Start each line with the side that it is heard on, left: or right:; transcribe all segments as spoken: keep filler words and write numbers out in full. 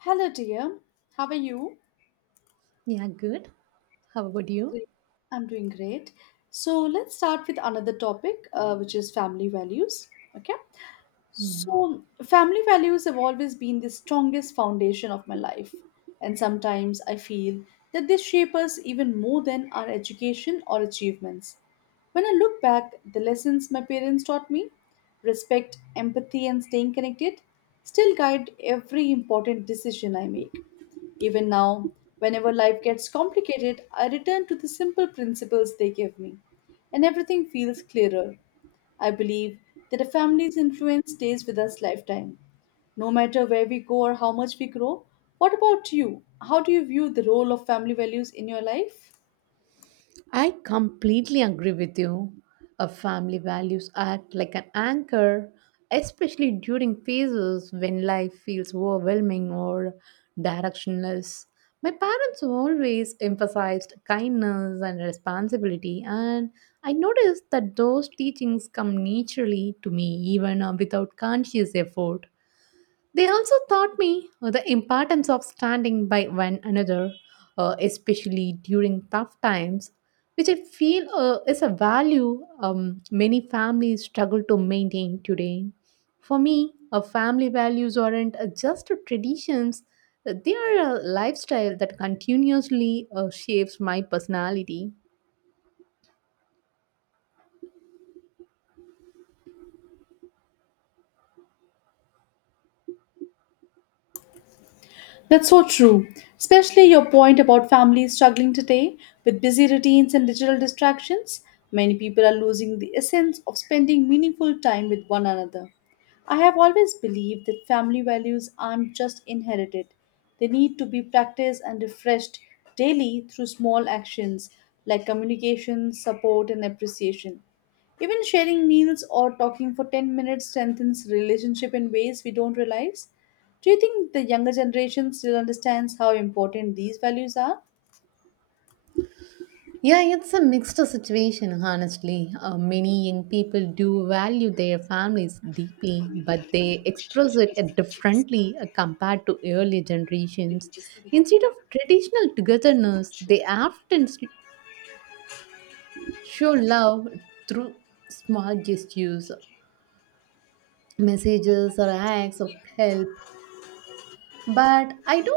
left: Hello, dear. How are you?
right: Yeah, good. How about you?
left: Great. I'm doing great. So, let's start with another topic, uh, which is family values. Okay.
right: Yeah.
left: So, family values have always been the strongest foundation of my life, and sometimes I feel that they shape us even more than our education or achievements. When I look back, the lessons my parents taught me respect, empathy, and staying connected still guide every important decision I make. Even now, whenever life gets complicated, I return to the simple principles they gave me, and everything feels clearer. I believe that a family's influence stays with us lifetime, no matter where we go or how much we grow. What about you? How do you view the role of family values in your life?
right: I completely agree with you. A family values act like an anchor, especially during phases when life feels overwhelming or directionless. My parents always emphasized kindness and responsibility, and I noticed that those teachings come naturally to me even uh, without conscious effort. They also taught me uh, the importance of standing by one another, uh, especially during tough times, which I feel uh, is a value um, many families struggle to maintain today. For me, uh, family values aren't uh, just traditions, uh, they are a lifestyle that continuously uh, shapes my personality.
left: That's so true, especially your point about families struggling today with busy routines and digital distractions. Many people are losing the essence of spending meaningful time with one another. I have always believed that family values aren't just inherited, they need to be practiced and refreshed daily through small actions like communication, support, and appreciation. Even sharing meals or talking for ten minutes strengthens relationship in ways we don't realize. Do you think the younger generation still understands how important these values are?
right: Yeah, it's a mixed situation, honestly. Uh, many young people do value their families deeply, but they express it uh, differently uh, compared to earlier generations. Instead of traditional togetherness, they often s- show love through small gestures, messages, or acts of help. But I do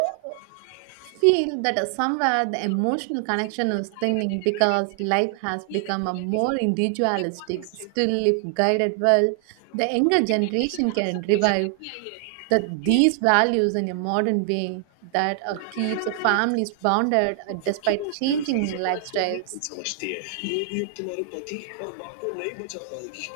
right: feel that somewhere the emotional connection is thinning because life has become a more individualistic. Still, if guided well, the younger generation can revive that these values in a modern way that uh, keeps families bonded uh, despite changing lifestyles.
left: समझती है ये भी अब तुम्हारे पति और माँ को नहीं बचा पाएगी.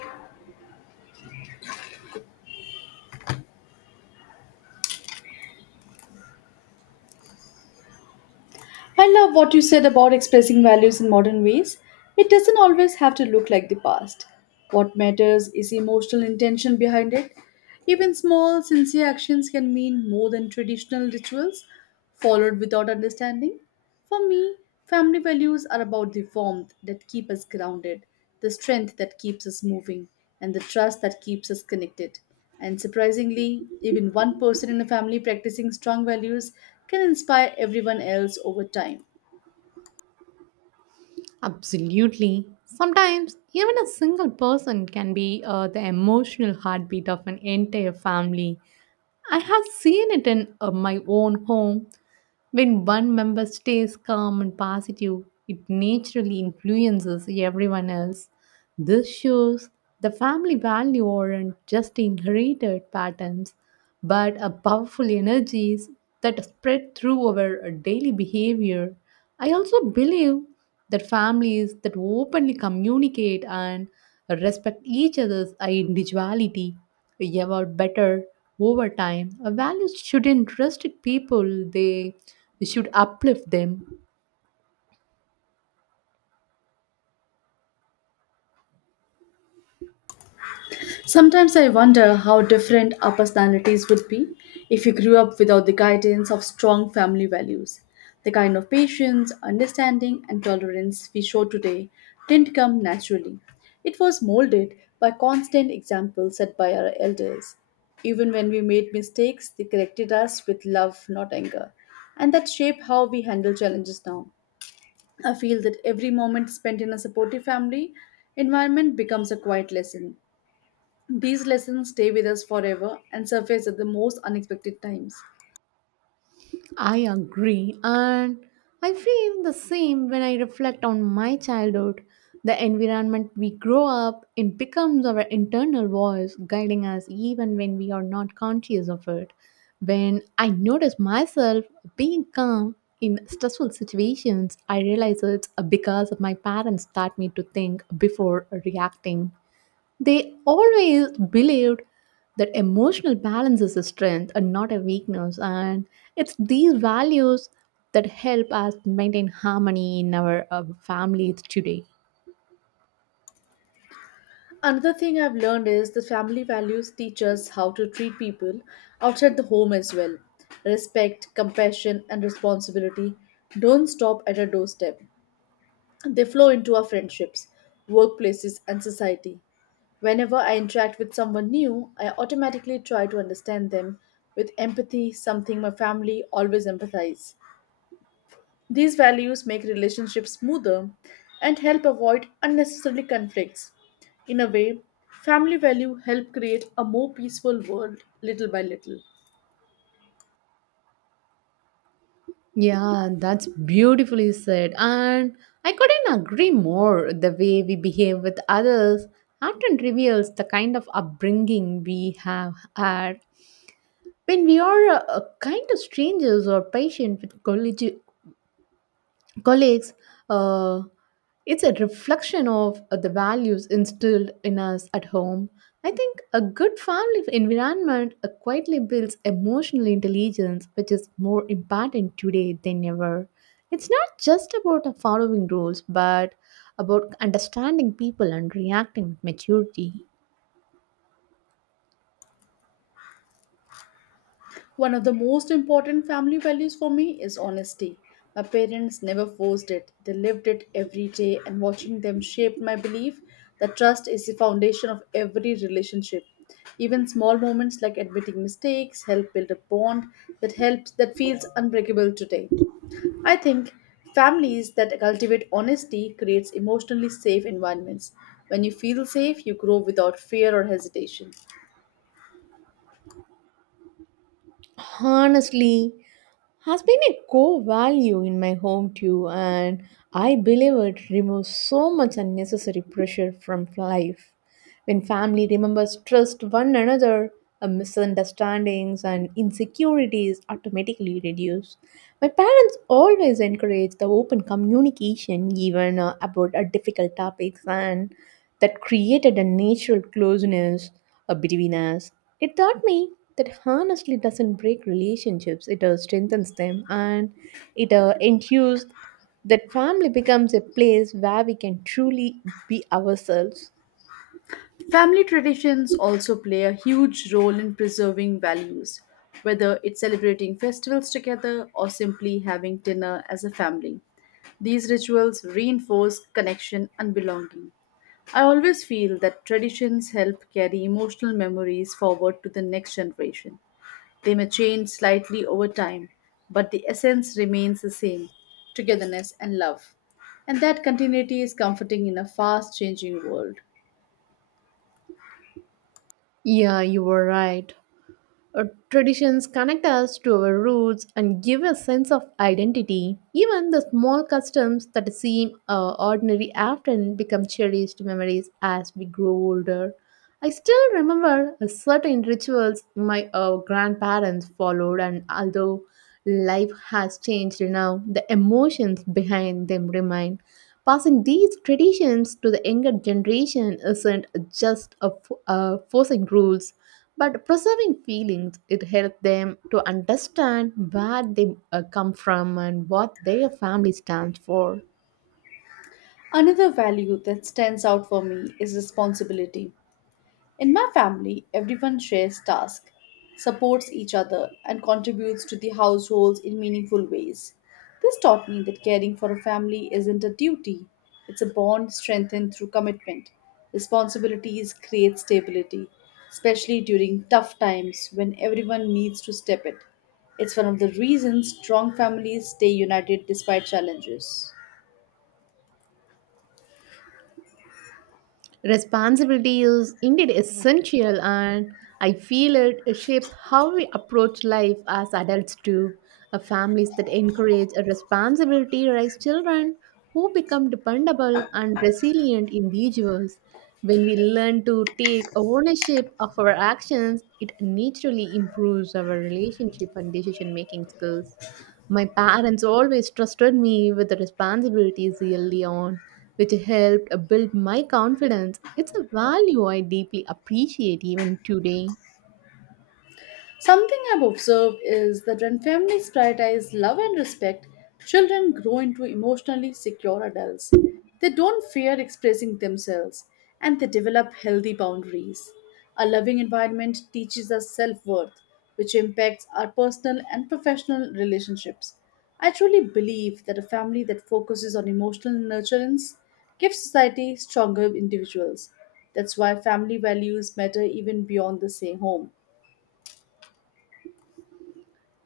left: I love what you said about expressing values in modern ways. It doesn't always have to look like the past. What matters is emotional intention behind it. Even small, sincere actions can mean more than traditional rituals followed without understanding. For me, family values are about the warmth that keep us grounded, the strength that keeps us moving, and the trust that keeps us connected. And surprisingly, even one person in a family practicing strong values can inspire everyone else over time.
right: Absolutely. Sometimes even a single person can be uh, the emotional heartbeat of an entire family. I have seen it in uh, my own home. When one member stays calm and positive, it naturally influences everyone else. This shows the family value aren't just inherited patterns, but a powerful energies that spread through our uh, daily behavior. I also believe that families that openly communicate and respect each other's individuality evolve better over time. Values shouldn't restrict people, they should uplift them.
left: Sometimes I wonder how different our personalities would be if we grew up without the guidance of strong family values. The kind of patience, understanding, and tolerance we show today didn't come naturally. It was molded by constant examples set by our elders. Even when we made mistakes, they corrected us with love, not anger. And that shaped how we handle challenges now. I feel that every moment spent in a supportive family environment becomes a quiet lesson. These lessons stay with us forever and surface at the most unexpected times.
right: I agree, and I feel the same when I reflect on my childhood. The environment we grow up in becomes our internal voice, guiding us even when we are not conscious of it. When I notice myself being calm in stressful situations, I realize it's because my parents taught me to think before reacting. They always believed that emotional balance is a strength and not a weakness, and it's these values that help us maintain harmony in our uh, families today.
left: Another thing I've learned is the family values teach us how to treat people outside the home as well. Respect, compassion, and responsibility don't stop at our doorstep. They flow into our friendships, workplaces, and society. Whenever I interact with someone new, I automatically try to understand them with empathy, something my family always empathize. These values make relationships smoother and help avoid unnecessary conflicts. In a way, family values help create a more peaceful world little by little.
right: Yeah, that's beautifully said. And I couldn't agree more. The way we behave with others often reveals the kind of upbringing we have had. When we are uh, uh, kind of strangers or patient with colleagues, colleagues, uh, it's a reflection of uh, the values instilled in us at home. I think a good family environment uh, quietly builds emotional intelligence, which is more important today than ever. It's not just about uh, following rules, but about understanding people and reacting with maturity.
left: One of the most important family values for me is honesty. My parents never forced it. They lived it every day and watching them shaped my belief that trust is the foundation of every relationship. Even small moments like admitting mistakes help build a bond that helps that feels unbreakable today. I think families that cultivate honesty creates emotionally safe environments. When you feel safe, you grow without fear or hesitation.
right: Honestly, has been a core value in my home too, and I believe it removes so much unnecessary pressure from life. When family remembers trust one another, uh, misunderstandings and insecurities automatically reduce. My parents always encourage the open communication, even uh, about uh, difficult topics, and that created a natural closeness uh, between us. It taught me that honestly doesn't break relationships, it uh, strengthens them, and it uh, enthused that family becomes a place where we can truly be ourselves.
left: Family traditions also play a huge role in preserving values, whether it's celebrating festivals together or simply having dinner as a family. These rituals reinforce connection and belonging. I always feel that traditions help carry emotional memories forward to the next generation. They may change slightly over time, but the essence remains the same, togetherness and love. And that continuity is comforting in a fast changing world.
right: Yeah, you were right. Our traditions connect us to our roots and give a sense of identity. Even the small customs that seem uh, ordinary often become cherished memories as we grow older. I still remember a certain rituals my uh, grandparents followed, and although life has changed now, the emotions behind them remain. Passing these traditions to the younger generation isn't just a, fo- uh, forcing rules, but preserving feelings. It helps them to understand where they uh, come from and what their family stands for.
left: Another value that stands out for me is responsibility. In my family, everyone shares tasks, supports each other, and contributes to the households in meaningful ways. This taught me that caring for a family isn't a duty, it's a bond strengthened through commitment. Responsibilities create stability, especially during tough times when everyone needs to step it. It's one of the reasons strong families stay united despite challenges.
right: Responsibility is indeed essential, and I feel it shapes how we approach life as adults too. Uh, families that encourage a responsibility raise children who become dependable and resilient individuals. When we learn to take ownership of our actions, it naturally improves our relationship and decision making skills. My parents always trusted me with the responsibilities early on, which helped build my confidence. It's a value I deeply appreciate even today.
left: Something I've observed is that when families prioritize love and respect, children grow into emotionally secure adults. They don't fear expressing themselves and they develop healthy boundaries. A loving environment teaches us self worth, which impacts our personal and professional relationships. I truly believe that a family that focuses on emotional nurturance gives society stronger individuals. That's why family values matter even beyond the same home.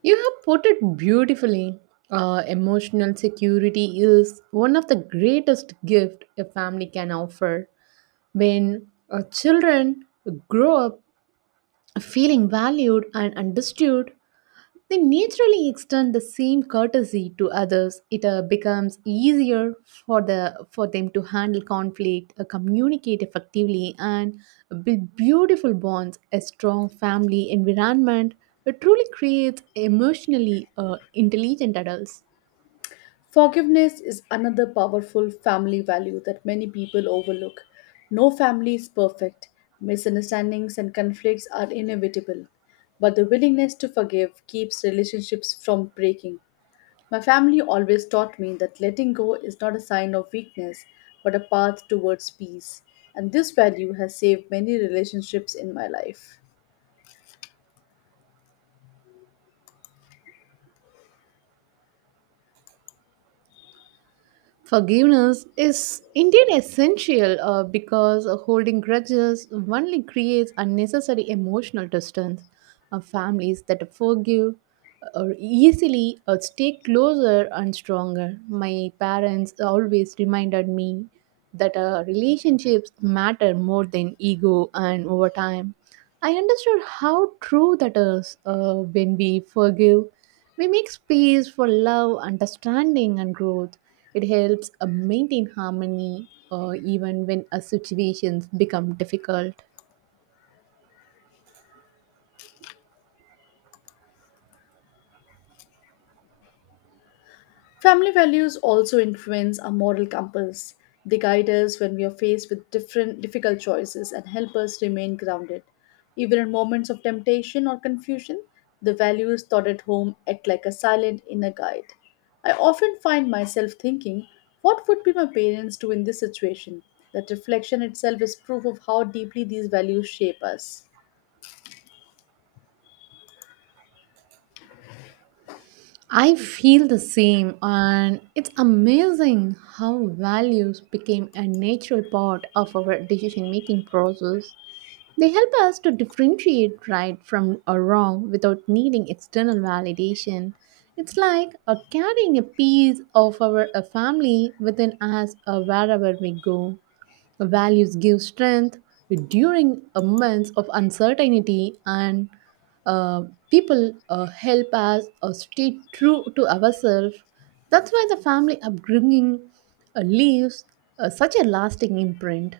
right: You have put it beautifully. Uh, emotional security is one of the greatest gifts a family can offer. When uh, children grow up feeling valued and understood, they naturally extend the same courtesy to others. It uh, becomes easier for the for them to handle conflict, uh, communicate effectively, and build beautiful bonds. A strong family environment, it truly creates emotionally uh, intelligent adults.
left: Forgiveness is another powerful family value that many people overlook. No family is perfect. Misunderstandings and conflicts are inevitable. But the willingness to forgive keeps relationships from breaking. My family always taught me that letting go is not a sign of weakness, but a path towards peace. And this value has saved many relationships in my life.
right: Forgiveness is indeed essential uh, because holding grudges only creates unnecessary emotional distance. Uh, families that forgive uh, or easily uh, stay closer and stronger. My parents always reminded me that uh, relationships matter more than ego, and over time I understood how true that is. Uh, when we forgive, we make space for love, understanding, and growth. It helps uh, maintain harmony uh, even when uh, situations become difficult.
left: Family values also influence our moral compass. They guide us when we are faced with different difficult choices and help us remain grounded. Even in moments of temptation or confusion, the values taught at home act like a silent inner guide. I often find myself thinking, what would be my parents do in this situation? That reflection itself is proof of how deeply these values shape us.
right: I feel the same, and it's amazing how values became a natural part of our decision making process. They help us to differentiate right from a wrong without needing external validation. It's like uh, carrying a piece of our uh, family within us uh, wherever we go. Values give strength during a months of uncertainty, and uh, people uh, help us uh, stay true to ourselves. That's why the family upbringing uh, leaves uh, such a lasting imprint.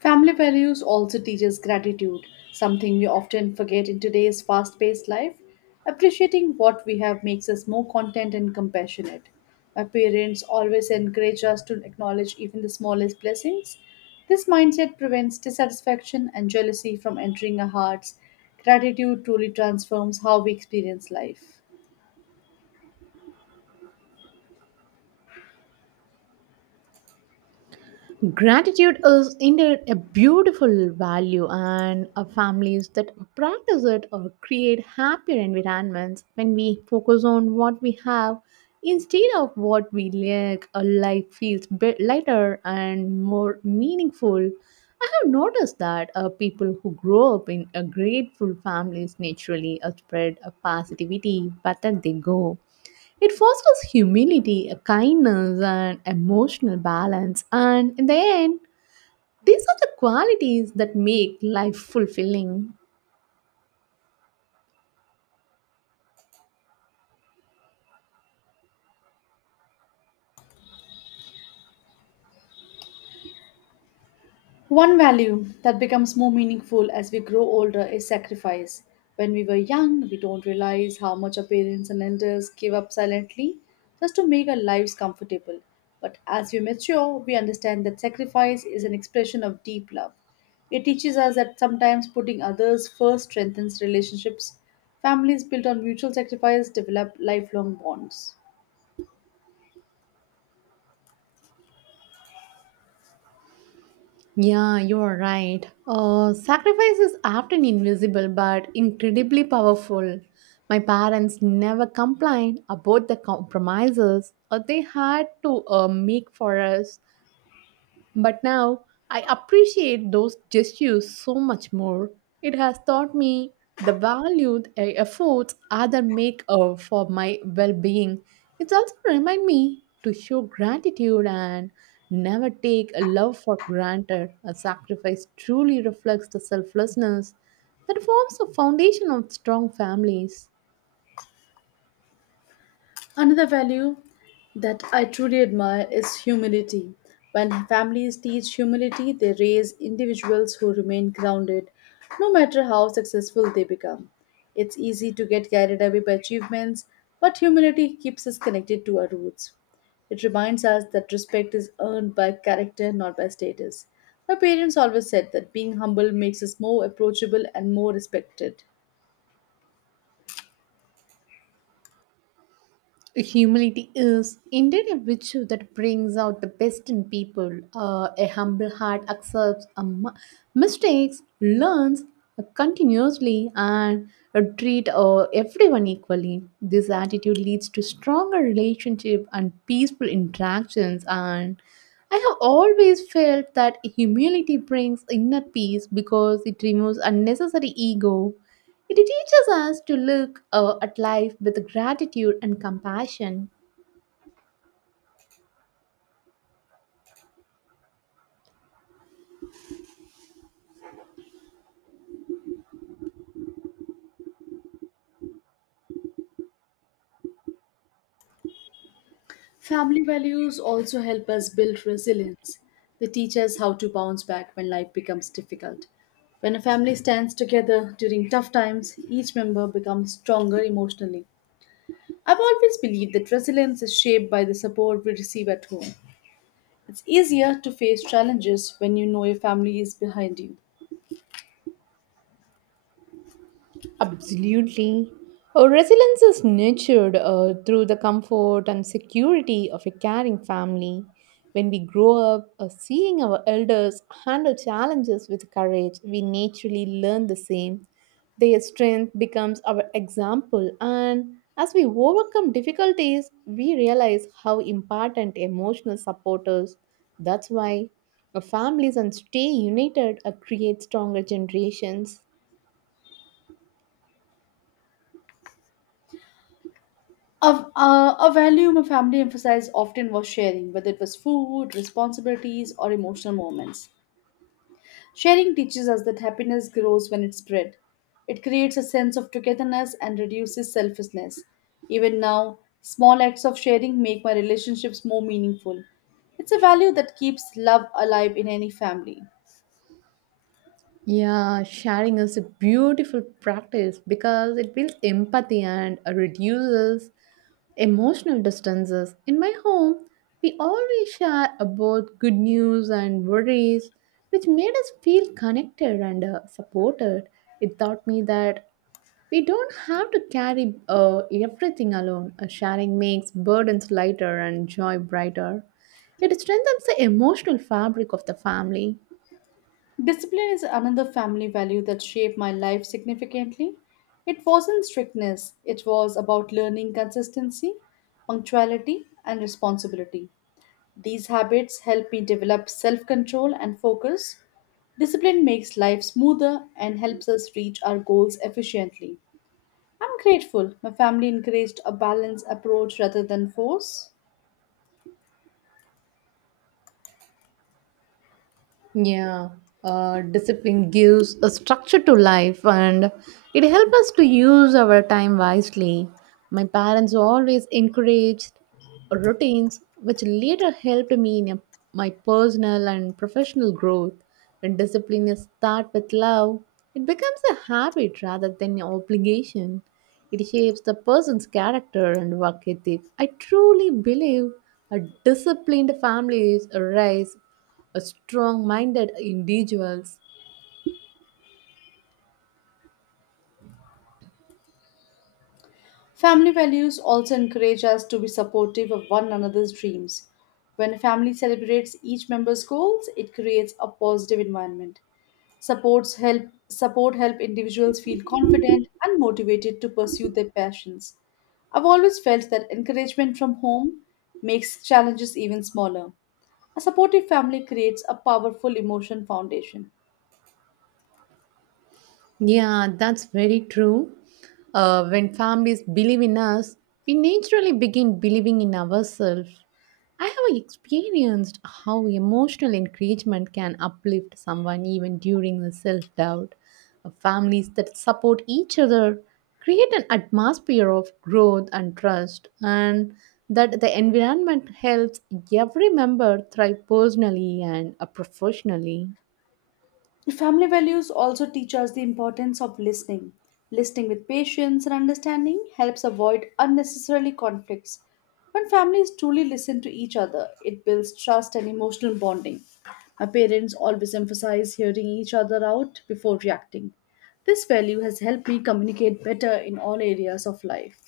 left: Family values also teaches gratitude, something we often forget in today's fast paced life. Appreciating what we have makes us more content and compassionate. Our parents always encourage us to acknowledge even the smallest blessings. This mindset prevents dissatisfaction and jealousy from entering our hearts. Gratitude truly transforms how we experience life.
right: Gratitude is indeed a beautiful value, and uh, families that practice it or create happier environments when we focus on what we have instead of what we lack. A life feels bit lighter and more meaningful. I have noticed that uh, people who grow up in a grateful families naturally uh, spread a positivity whether they go. It fosters humility, a kindness, and emotional balance, and in the end, these are the qualities that make life fulfilling.
left: One value that becomes more meaningful as we grow older is sacrifice. When we were young, we don't realize how much our parents and elders gave up silently just to make our lives comfortable. But as we mature, we understand that sacrifice is an expression of deep love. It teaches us that sometimes putting others first strengthens relationships. Families built on mutual sacrifice develop lifelong bonds.
right: Yeah, you're right. Uh, sacrifice is often invisible but incredibly powerful. My parents never complained about the compromises uh, they had to uh, make for us. But now I appreciate those gestures so much more. It has taught me the value the efforts others make uh, for my well being. It's also remind me to show gratitude and never take a love for granted. A sacrifice truly reflects the selflessness that forms the foundation of strong families.
left: Another value that I truly admire is humility. When families teach humility, they raise individuals who remain grounded no matter how successful they become. It's easy to get carried away by achievements, but humility keeps us connected to our roots. It reminds us that respect is earned by character, not by status. My parents always said that being humble makes us more approachable and more respected.
right: Humility is indeed a virtue that brings out the best in people. Uh, a humble heart accepts a mu- mistakes, learns continuously, and uh, treat uh, everyone equally. This attitude leads to stronger relationship and peaceful interactions. And I have always felt that humility brings inner peace because it removes unnecessary ego. It teaches us to look uh, at life with gratitude and compassion.
left: Family values also help us build resilience. They teach us how to bounce back when life becomes difficult. When a family stands together during tough times, each member becomes stronger emotionally. I've always believed that resilience is shaped by the support we receive at home. It's easier to face challenges when you know your family is behind you.
right: Absolutely. Uh, resilience is nurtured uh, through the comfort and security of a caring family. When we grow up uh, seeing our elders handle challenges with courage, we naturally learn the same. Their strength becomes our example, and as we overcome difficulties, we realize how important emotional support is. That's why uh, families and stay united uh, create stronger generations.
left: A, a, a value my family emphasized often was sharing, whether it was food, responsibilities, or emotional moments. Sharing teaches us that happiness grows when it's spread. It creates a sense of togetherness and reduces selfishness. Even now, small acts of sharing make my relationships more meaningful. It's a value that keeps love alive in any family.
right: Yeah, sharing is a beautiful practice because it builds empathy and reduces emotional distances. In my home, we always share about good news and worries, which made us feel connected and uh, supported. It taught me that we don't have to carry uh, everything alone. Uh, sharing makes burdens lighter and joy brighter. It strengthens the emotional fabric of the family.
left: Discipline is another family value that shaped my life significantly. It wasn't strictness, it was about learning consistency, punctuality, and responsibility. These habits help me develop self control and focus. Discipline makes life smoother and helps us reach our goals efficiently. I'm grateful my family encouraged a balanced approach rather than force.
right: Yeah, uh, discipline gives a structure to life, and it helps us to use our time wisely. My parents always encouraged routines, which later helped me in a- my personal and professional growth. When discipline is start with love, it becomes a habit rather than an obligation. It shapes the person's character and work ethic. I truly believe a disciplined family is a race a strong-minded individuals.
left: Family values also encourage us to be supportive of one another's dreams. When a family celebrates each member's goals, it creates a positive environment. Supports help support help individuals feel confident and motivated to pursue their passions. I've always felt that encouragement from home makes challenges even smaller. A supportive family creates a powerful emotion foundation.
right: Yeah, that's very true. Uh, when families believe in us, we naturally begin believing in ourselves. I have experienced how emotional encouragement can uplift someone even during the self doubt. Families that support each other create an atmosphere of growth and trust, and that the environment helps every member thrive personally and uh, professionally.
left: Family values also teach us the importance of listening. Listening with patience and understanding helps avoid unnecessarily conflicts. When families truly listen to each other, it builds trust and emotional bonding. My parents always emphasize hearing each other out before reacting. This value has helped me communicate better in all areas of life.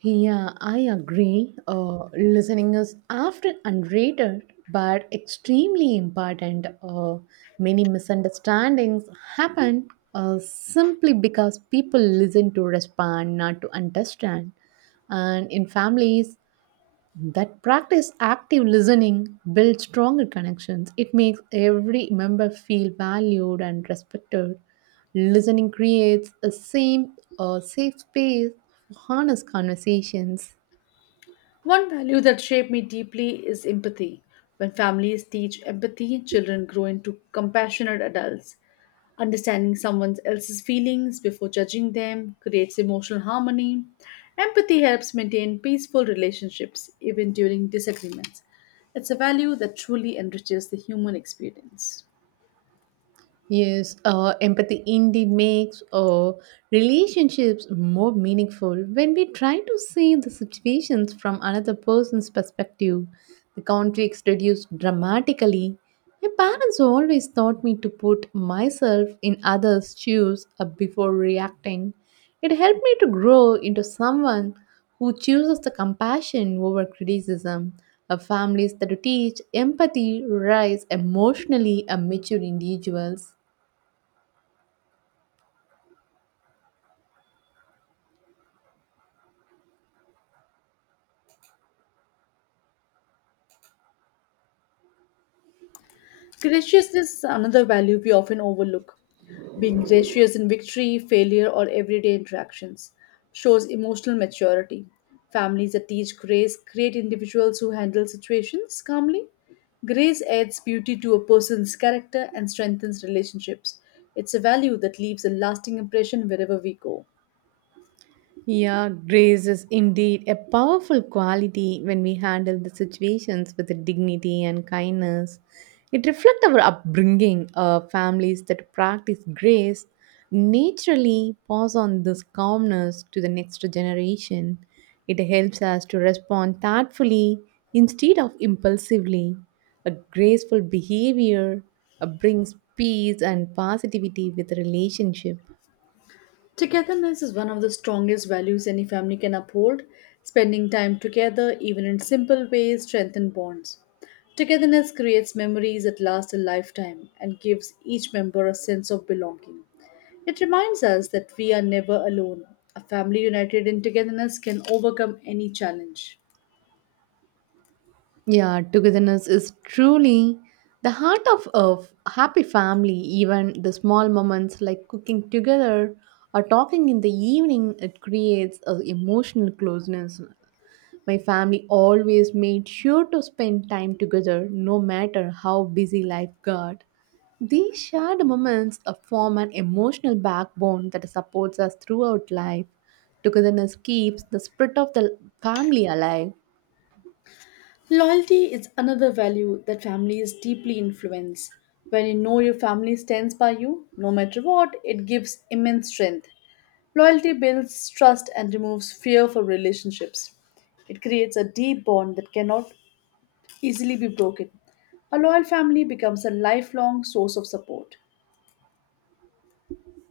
right: Yeah, I agree. Uh, listening is often underrated but extremely important. Uh, many misunderstandings happen uh, simply because people listen to respond, not to understand. And in families, that practice active listening builds stronger connections. It makes every member feel valued and respected. Listening creates a same a safe space for honest conversations.
left: One value that shaped me deeply is empathy. When families teach empathy, children grow into compassionate adults. Understanding someone else's feelings before judging them creates emotional harmony. Empathy helps maintain peaceful relationships even during disagreements. It's a value that truly enriches the human experience.
right: Yes, uh, empathy indeed makes uh, relationships more meaningful when we try to see the situations from another person's perspective. The conflicts reduce dramatically. My parents always taught me to put myself in others' shoes uh, before reacting. It helped me to grow into someone who chooses the compassion over criticism. Uh, families that teach empathy raise emotionally uh, mature individuals.
left: Graciousness is another value we often overlook. Being gracious in victory, failure, or everyday interactions shows emotional maturity. Families that teach grace create individuals who handle situations calmly. Grace adds beauty to a person's character and strengthens relationships. It's a value that leaves a lasting impression wherever we go.
right: Yeah, grace is indeed a powerful quality when we handle the situations with dignity and kindness. It reflects our upbringing. Uh, families that practice grace naturally pass on this calmness to the next generation. It helps us to respond thoughtfully instead of impulsively. A graceful behavior uh, brings peace and positivity with relationship.
left: Togetherness is one of the strongest values any family can uphold. Spending time together, even in simple ways, strengthen bonds. Togetherness creates memories that last a lifetime and gives each member a sense of belonging. It reminds us that we are never alone. A family united in togetherness can overcome any challenge.
right: Yeah, togetherness is truly the heart of a happy family. Even the small moments like cooking together or talking in the evening, it creates a emotional closeness. My family always made sure to spend time together, no matter how busy life got. These shared moments uh, form an emotional backbone that supports us throughout life. Togetherness keeps the spirit of the family alive.
left: Loyalty is another value that families deeply influence. When you know your family stands by you, no matter what, it gives immense strength. Loyalty builds trust and removes fear for relationships. It creates a deep bond that cannot easily be broken. A loyal family becomes a lifelong source of support.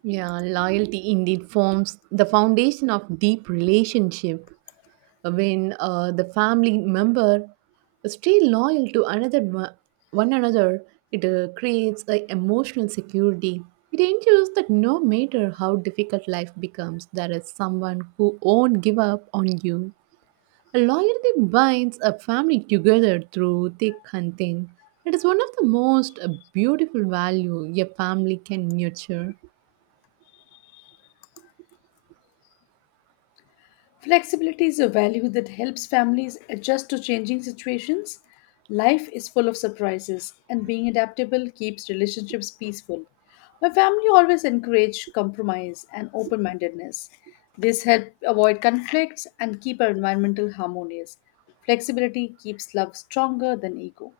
right: Yeah, loyalty indeed forms the foundation of deep relationship. When uh, the family member stay loyal to another one one another, it uh, creates a emotional security. It ensures that no matter how difficult life becomes, there is someone who won't give up on you. Loyalty binds a family together through thick and thin. It is one of the most uh, beautiful value a family can nurture.
left: Flexibility is a value that helps families adjust to changing situations. Life is full of surprises, and being adaptable keeps relationships peaceful. My family always encouraged compromise and open mindedness. This helps avoid conflicts and keep our environmental harmonious. Flexibility keeps love stronger than ego.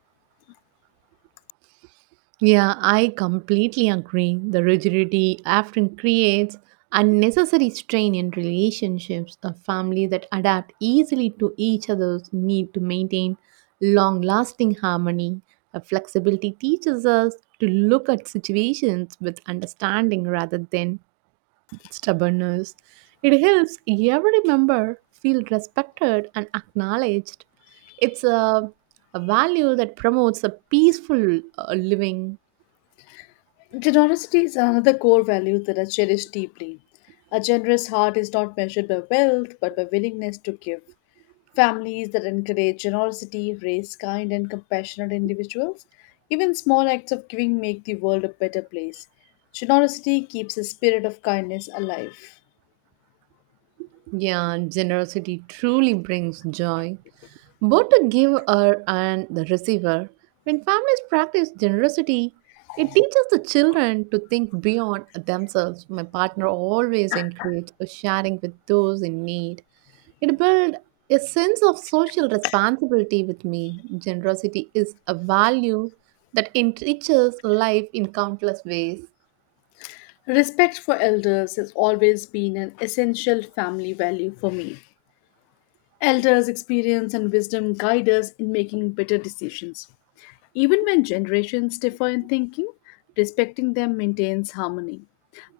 right: Yeah, I completely agree. The rigidity often creates unnecessary strain in relationships. A family that adapt easily to each other's need to maintain long-lasting harmony. A flexibility teaches us to look at situations with understanding rather than stubbornness. It helps every member feel respected and acknowledged. It's a, a value that promotes a peaceful uh, living.
left: Generosity is another core value that I cherish deeply. A generous heart is not measured by wealth, but by willingness to give. Families that encourage generosity raise kind and compassionate individuals. Even small acts of giving make the world a better place. Generosity keeps the spirit of kindness alive.
right: Yeah, generosity truly brings joy, both the giver and the receiver. When families practice generosity, it teaches the children to think beyond themselves. My partner always encourages sharing with those in need. It builds a sense of social responsibility with me. Generosity is a value that enriches life in countless ways.
left: Respect for elders has always been an essential family value for me. Elders' experience and wisdom guide us in making better decisions. Even when generations differ in thinking, respecting them maintains harmony.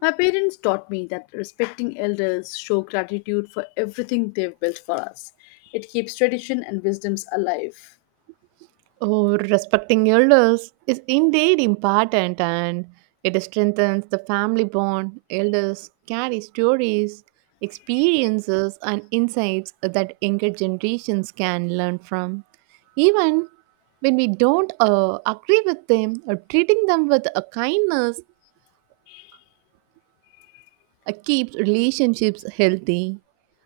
left: My parents taught me that respecting elders show gratitude for everything they've built for us. It keeps tradition and wisdoms alive.
right: Oh, respecting elders is indeed important, and it strengthens the family bond. Elders carry stories, experiences, and insights that younger generations can learn from. Even when we don't uh, agree with them, uh, treating them with a kindness uh, keeps relationships healthy.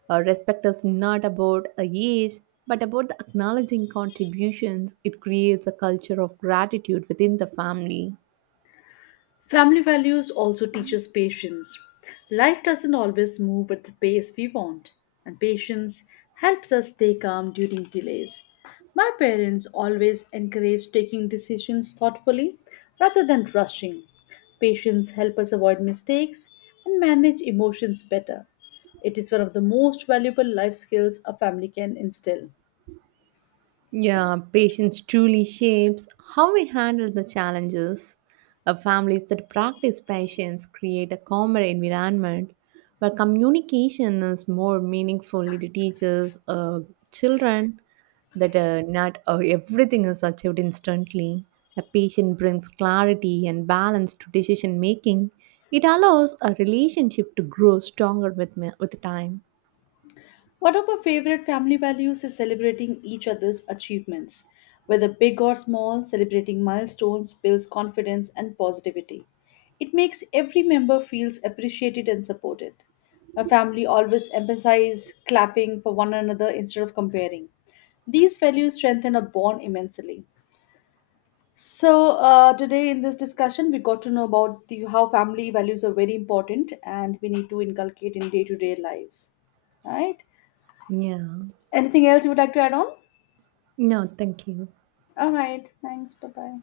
right: Uh, respect is not about a age, but about the acknowledging contributions. It creates a culture of gratitude within the family.
left: Family values also teach us patience. Life doesn't always move at the pace we want, and patience helps us stay calm during delays. My parents always encouraged taking decisions thoughtfully rather than rushing. Patience helps us avoid mistakes and manage emotions better. It is one of the most valuable life skills a family can instill.
right: Yeah, patience truly shapes how we handle the challenges. Uh, families that practice patience create a calmer environment where communication is more meaningful. It teaches uh, children that uh, not uh, everything is achieved instantly. A patient brings clarity and balance to decision making. It allows a relationship to grow stronger with, ma- with time.
left: One of my favorite family values is celebrating each other's achievements. Whether big or small, celebrating milestones builds confidence and positivity. It makes every member feels appreciated and supported. My family always emphasizes clapping for one another instead of comparing. These values strengthen a bond immensely. So uh, today in this discussion, we got to know about the, how family values are very important and we need to inculcate in day-to-day lives. Right?
right: Yeah.
left: Anything else you would like to add on?
right: No, thank you.
left: All right. Thanks. Bye bye.